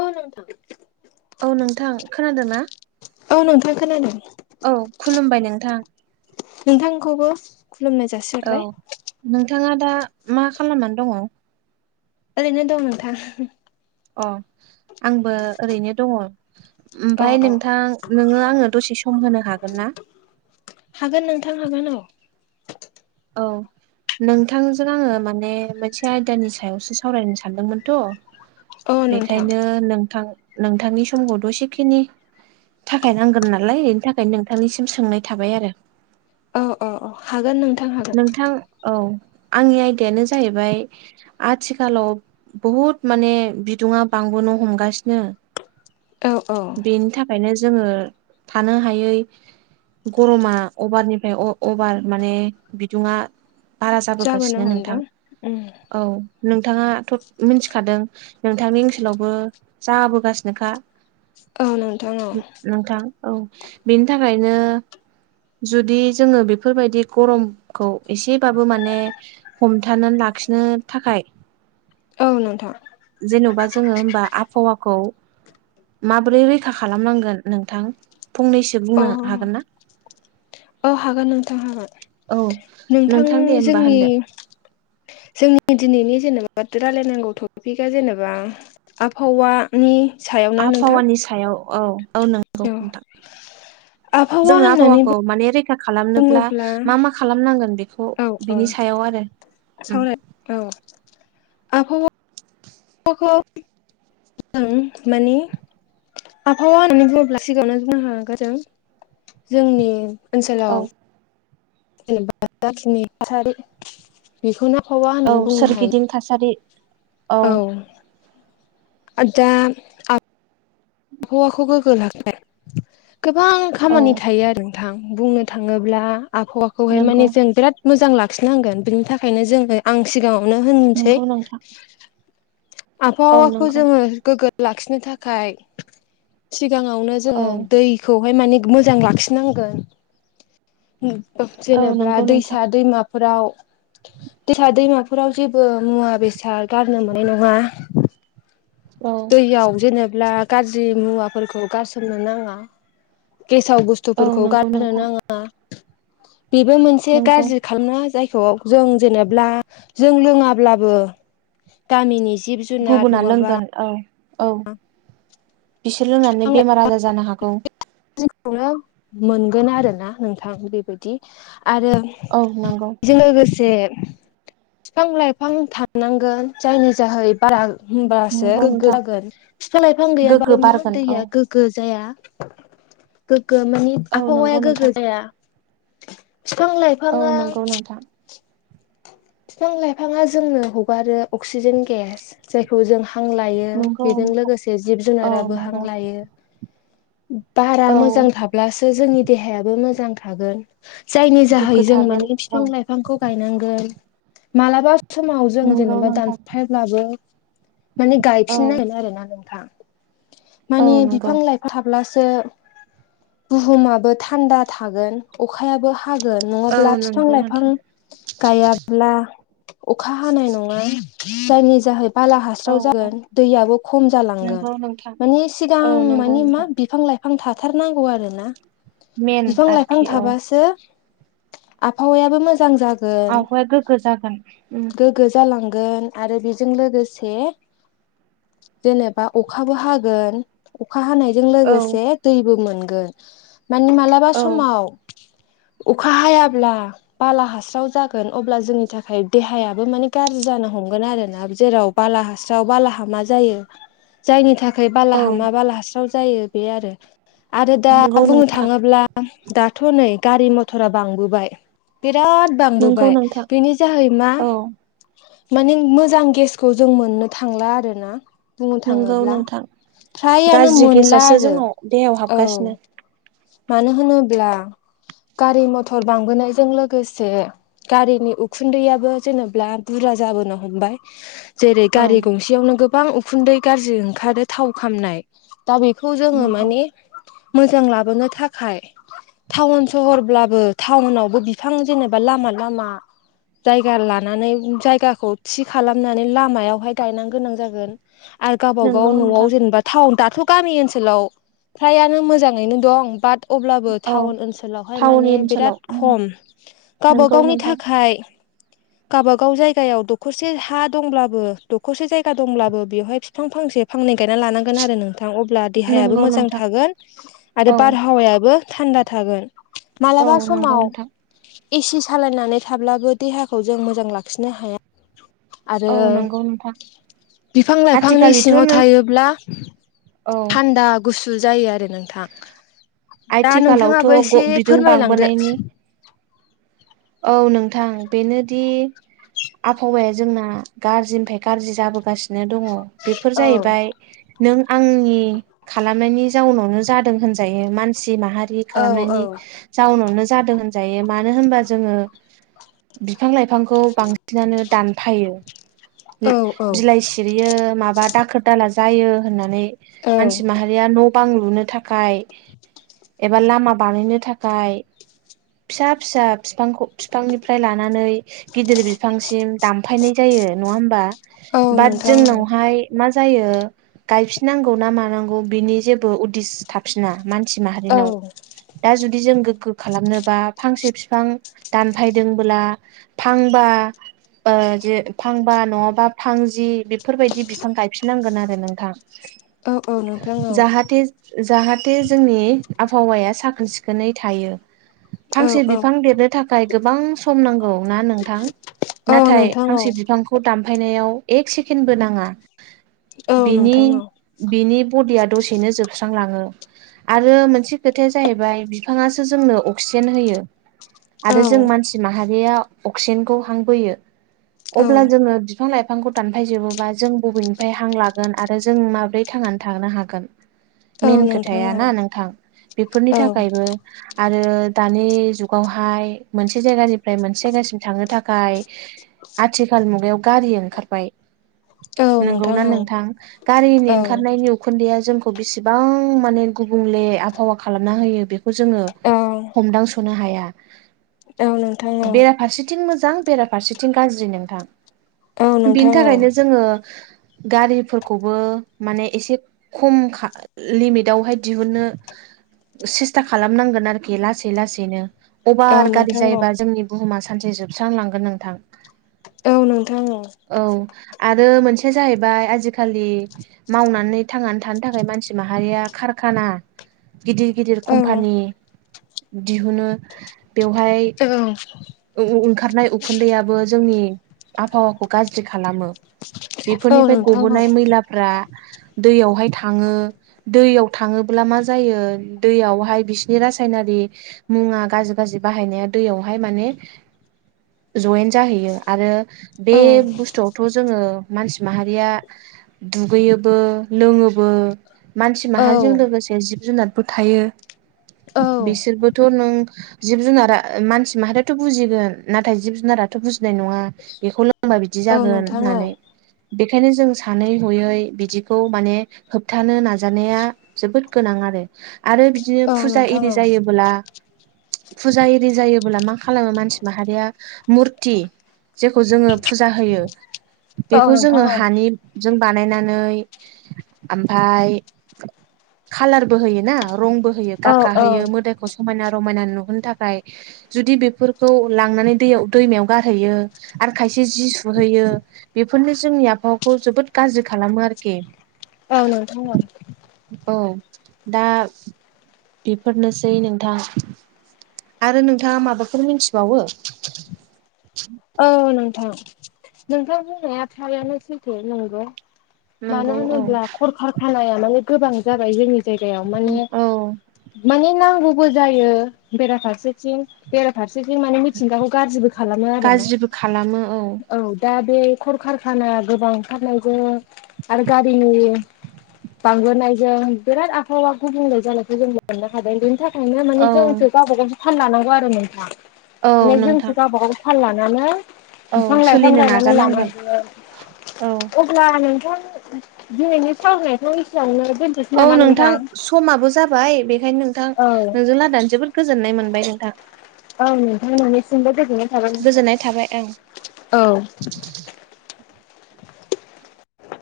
औ नोंथां औ नोंथां खोनादों मा औ नोंथां खोनादों औ खुलुमबाय नोंथां नोंथांखौबो खुलुमनाय जासि औ नोंथाङा दा मा खालामनानै दङ ओरैनो दं नोंथां अ आंबो ओरैनो दङ औ ओमफाय औ नोंथां नोङो आङो दसे सम होनो हागोन ना हागोन नोंथां हागोन औ औ नोंथांजों आङो माने मोनसे आयदानि सायावसो सावरायनो सानदोंमोनथ' औ नोंथां बेखायनो नोंथां नोंथांनि समखौथ' इसेखिनि थाखाय नांगोन नालाय बेनि थाखायनो नोंथांनिसिम सोंनाय थाबाय आरो औ औ औ हागोन नों नोंथां औ आंनि आयदायानो जाहैबाय आथिखालाव बहुद माने बिदुङा बांबोनो हमगासिनो औ औ बेनि थाखायनो जोङो थानो हायै गरमा अभारनिफ्राय अभार माने बिदुङा बारा जाबोनो जाबोगासिनो नोंथां हमदों उम औ नोंथाङाथ' मिथिखादों नोंथांनि ओनसोलावबो जाबोगासिनोखा औ नोंथां औ नोंथां औ बेनि थाखायनो जुदि जोङो बेफोरबायदि गरम खौ एसेबाबो माने हमथानानै लाखिनो थाखाय औ नोंथां जेन'बा जोङो होमबा आबहावाखौ माबोरै रैखा खालामनांगोन नोंथां फंनैसो औ बुंनो हागोन ना औ हागोन नोंथां हागोन औ नोंथां दे होमबा जोंनि होनदो जोंनि दिनैनि जेनेबा रायलायनांगौ टपिकआ जेनेबा आबहावा आबहावानि सायाव औ औ नंगौ औ नोंथां आबहावा जोङो होननानै आबहावाखौ माने रैखा खालामनोब्ला बुङोब्ला मा मा खालामनांगोन बेखौ औ औ बिनि सायाव आरो उम सावराय औ आबहावा [unintelligible] जों मानि आबहावा होननानै बुङोब्ला सिगाङावनो जोंहा जादो जोंनि औ ओनसोलाव जेनेबा जाखिनि थासारि बेखौना औ सोरगिदिं थासारि औ आ दा आबहावाखौ गोग्गो लाखिनाय गोबां औ खामानि थायो आरो थां बुंनो थाङोब्ला आबहावाखौहाय नंगौ माने जों बिराद मोजां लाखिनांगोन बिनि थाखायनो जोङो आं सिगाङावनो होनसै। नंगौ नोंथां औ आबहावाखौ नंगौ जोङो गोग्गो लाखिनो थाखाय सिगाङावनो औ जोङो दैखौहाय माने मोजां लाखिनांगोन औ जेनेबा नंगौ नोंथां दैसा दैमा फोराव दैसा दैमाफोराव जेबो मुवा बेसाद गारनो मोननाय नङा। औ दैयाव जेनेबा गाज्रि मुवाफोरखौ गारसोमनो नाङा गेसाव बुस औ थुफोरखौ नंगौ गारनो नोंथां नाङा बेबो मोनसे नंगौ गाज्रि खालामना जायखौ जों जेनेब्ला जों लोङाब्लाबो गामिनि जिब जुनार गुबुना नङाबा लोंगोन औ औ बिसोर लोंनानै बेमार आजार जानो हागौ। [unintelligible] खौनो मोनगोन आरोना नोंथां बेबायदि आरो औ नंगौ जों लोगोसे फिफां लाइफां थानांगोन जायनि जाहै बारा होमबासो नंगौ गोगो नोंथां जागोन फिफां लाइफां गोग्गो गैयाबाबो मा बारगोन औ दैया गोग्गो जाया गोग्गो मानि औ आबहावाया नंगौ नोंथां गोग्गो जाया बिफां लाय औ नंगौ नोंथां फिफां लाइफाङा जोंनो हगारो अक्सिजेन गेस जायखौ जों हां लायो नंगौ बेजों नोंथां लोगोसे जिब औ जुनाराबो हां नंगौ लायो बारा औ मोजां थाब्लासो जोंनि देहायाबो मोजां थागोन। जायनि जाहै गोग्गो जों थागोन माने औ बिफां लाइ फांखौ गायनांगोन मालाबा समाव जों नंगौ जेनेबा नोंथां दानफायब्लाबो माने औ गायफिन नांगोन आरोना नोंथां औ माने नंगौ बिफां लाइ थाब्लासो बुहुमाबो थान्दा थागोन अखायाबो हागोन औ नङाब्ला फिफां नंगौ लाइफां नोंथां गायाब्ला अखा हानाय नङा जायनि जाहै बाला औ हास्राव जागोन दैयाबो खम जालांगोन। नंगौ नोंथां माने सिगां औ नंगौ माने मा नोंथां बिफां लाइफां थाथारनांगौ आरो ना मेन बिफां लाइफां आरोखि औ थाबासो आबहावायाबो मोजां जा आबहाया गोग्गो जागोन उम गो जालांगोन आरो बेजों लोगोसे जेनेबा अखाबो हागोन अखा हानायजों औ लोगोसे दैबो मोनगोन मानि मालाबा औ समाव अखा हायाब्ला बाला हास्राव जागोन अब्ला जोंनि थाखाय देहायाबो माने गाज्रि जानो हमगोन आरोना जेराव बाला हास्राव बालाहामा जायो [inaudible] जायनि थाखाय औ बालाहामा बाला हास्राव जायो बे आरो आरो दा नंगौ बुंनो थां नोंथां थाङोब्ला दाथ' नै गारि मथरा बांबोबाय बिराद बांबो नंगौ बाय नोंथां बेनि जाहै मा औ माने मोजां गेसखौ जों मोननो थांला आरो ना बुंनो नंगौ थाङोब्ला नोंथां फ्रायानो गाज्रि मोनला गेसासो आरो जोंनाव देहायाव औ हाबगासिनो। मानो होनोब्ला गारि मथर बांबोनायजों लोगोसे गारिनि उखुन्दैयाबो जेनेबा बुरजा जाबोनो हमबाय जेरै औ गारि गंसेयावनो गोबां उखुन्दै गाज्रि ओंखारो थाव खामनाय दा बेखौ जोङो नंगौ माने मोजां लाबोनो थाखाय टाउन सहरब्लाबो टाउनावबो बिफां जेनेबा लामा लामा जायगा लानानै जायगाखौ थि खालामनानै लामायावहाय गायनो गोनां जागोन आरो गावब नंगौ गाव नोंथां न'आव जेनेबा टाउन दाथ' गामि ओनसोलाव फ्रायानो मोजाङैनो दं बाट अब्लाबो औ टाउन ओनसोलावहाय टाउन माने ओनसोलाव बिराद उम खम गावब नंगौ गावनि नोंथां थाखाय गावबागाव जायगायाव दखरसे हा दंब्लाबो दखरसे जायगा दंब्लाबो बेवहाय बिफां फांसे फांनै गायना लानांगोन आरो नोंथां अब ब्ला देहायाबो नंगौ मोजां नोंथां थागोन आरो औ बारहावायाबो थान्दा थागोन। औ मालाबा नंगौ समाव नोंथां एसि सालायनानै थाब्लाबो देहाखौ जों मोजां लाखिनो हाया आरो औ नंगौ नोंथां बिफां लाइफांनि आथिखालिथ' सिङाव नो थायोब्ला औ थान्दा गुसु जायो आरो नोंथां दा आथिखालावथ' नोंथाङाबो एसे बिदुं फोरमायलांदो बांबोनायनि औ नोंथां बेनोदि आबहावाया जोंना गाज्रिनिफ्राय गाज्रि जाबोगासिनो दङ बेफोर औ जाहैबाय नों आंनि खालामनायनि जाउनावनो जादों होनजायो मानसि माहारि औ औ खालामनायनि जाउनावनो जादों होनजायो मानो होनबा जोङो बिफां लाइफांखौ बांसिनानो दानफायो औ औ बिलाइ सि माबा दाखोर दाला जायोनानै औ मानसि माहा या न' बां लुनो थाखाय एबा लामा बानायनो थाखाय फिसा फिसा बिफांखौ बिफांनिफ्राय लानानै गिदिर बिफांसिम दामफायनाय जायो नङा होमबा औ बाट नोंथां जोंनावहाय मा जायो गायफिननांगौ ना मानांगौ बिनि जेबो उदिस थासिना मानसि औ माहारिनाव दा जुदि जों गोग्गो खालामनोबा फांसे बिफां दानफायदोंबोला फांबा ओ जे फांबा नङाबा फांजि बेफोरबायदि बिफां गायफिननांगोन आरो नोंथां औ औ नोंथां औ जाहाथे जाहाथे जोंनि आबहावाया साखोन सिखोनै थायो। फांसे औ औ बिफां देरनो थाखाय गोबां सम नांगौ ना नोंथां औ नाथाय नोंथां औ फांसे बिफां खौ दामफायनायाव एक सेकेन्डबो नाङा औ बिनि नोंथां औ बिनि बडिया दसेनो जोबस्रांलाङो। आरो मोनसे खोथाया जाहैबाय बिफाङासो जोंनो अक्सिजेन होयो औ आरो जों मानसि माहारिया अक्सिजेनखौ हांबोयो औ अब्ला जोङो बिफां लाइफांखौ दानफायजोबोबा जों बबेनिफ्राय हां लागोन आरो जों माबोरै थांनानै थानो हागोन औ मेन नोंथां खोथाया औ ना नोंथां बेफोरनि औ थाखायबो आरो दानि जुगाव हायो मोनसे जायगानिफ्राय मोनसे जायगासिम थांनो थाखाय आथिखाल मुगायाव गारि ओंखारबाय। औ नंगौना औ नोंथां गारिनि औ ओंखारनायनि उ खुन्दैया जोंखौ बेसेबां माने गुबुंले आबहावा खालामना होयो बेख खौ जोङो औ हमदांस'नो हाया। औ नोंथां औ बेराफारसेथिं मोजां बेराफारसेथिं गाज्रि औ नोंथां। बिनि नोंथां औ थाखायनो जोङो। गारिफोरखौबो माने एसे खम खा लिमिटावहाय दिहुननो सेस्था खालामनांगोन आरोखि लासै लासैनो अभार औ गारि नोंथां औ जायोबा जोंनि बुहुमा सानसे जोबस्रांलांगोन नोंथां। औ नोंथां औ। औ आरो मोनसेया जाहैबाय आजिखालि मावनानै थांनानै थानो थाखाय मानसि माहारिया खारखाना गिदिर गिदिर औ कम्पानि दिहुनो बेवहाय औ। ओंखारनाय उखुन्दैयाबो जोंनि आबहावाखौ गाज्रि खालामो। औ बेफोरनिफ्राय नोंथां औ गबोनाय मैलाफ्रा दैयावहाय थाङो। दैयाव थाङोब्ला मा जायो दैयावहाय बिसिनि रासायनारि मुङा गाज्रि गाज्रि बाहायनाया दैयावहाय माने जयेन जाहैयो आरो बे बुस्थुआवथ' जोङो मानसि माहारिया दुगैयोबो लोङोबो। मानसि माहारिजों लोगोसे जिब जुनारबो थायो। बिसोरबोथ' नों जिब जुनारा मानसि माहारि थ' बुजिगोन नाथाय जिब जुनाराथ' बुजिनाय नङा बेखौ लोंबा बिदि औ जागोन नोंथां होननानै बेखायनो जों सानै हयै बिदिखौ माने होबथानो नाजानाया जोबोद गोनां आरो। आरो बिदिनो औ औ फुजा एरि नोंथां औ जायो फुजा एरि जायोबोब्ला मा खालामो मानसि माहारिया मुरथि जेखौ जोङो फुजा होयो औ बेखौ जोङो हानि जों बानायनानै ओमफ्राय कालारबो होयोना रंबो। गाब औ गाहोयो नोंथां मोदोमखौ समायना रमायना नुहोनो थाखाय जुदि बे बे फोरफोरखौ लांनानै दैयाव दैमायाव गारहैयो आरो खायसे जि सुहैयो। बेफोरनो जोंनि आबहावाखौ जोबोद गाज्रि खालामो आरोखि। औ नोंथां औ। औ दा बेफोरनोसै नोंथां। आरो नोंथाङा माबाफोर मिथिबावो नामा? औ नोंथां नोंथां बुंनाया थारैनो सैथो नंगौ। मानो नंगौ औ होनोब्ला खलखार खानाया माने गोबां जाबाय जोंनि जायगायाव माने औ माने नांगौबो जायो बेराफारसेथिं बेराफारसेथिं माने मिथिंगाखौ गाज्रिबो खालामो आरो ना। जेबो खालामो औ। दा बे खलखारखाना गोबां ओंखारनायजों आरो गारिनि बांबोनायजों बिराद आबहावा गुबुंले जानायखौ जों मोननो हादों बेनि थाखा नो माने औ जोंसो गावबा गावसो फानलानांगौ आरो मोनफा औ माने जोंसो नोंथां गावबा गावसो थाल लानांगौ। औ बिफां-लाइफां सोलिनो गायनानै नाजानांगोन लानांगौ। औ अब्ला नोंथां दिनैनि सावरायनायखौ एसेयावनो दोनथ'सै औ नामा नोंथां समाबो जाबाय बेखायनो नोंथां औ नोंजों लायरायना जोबोद गोजोननाय मोनबाय नोंथां। औ नोंथां मोननिसिमबो गोजोननाय थाबाय गोजोननाय थाबाय ओं नोंथां औ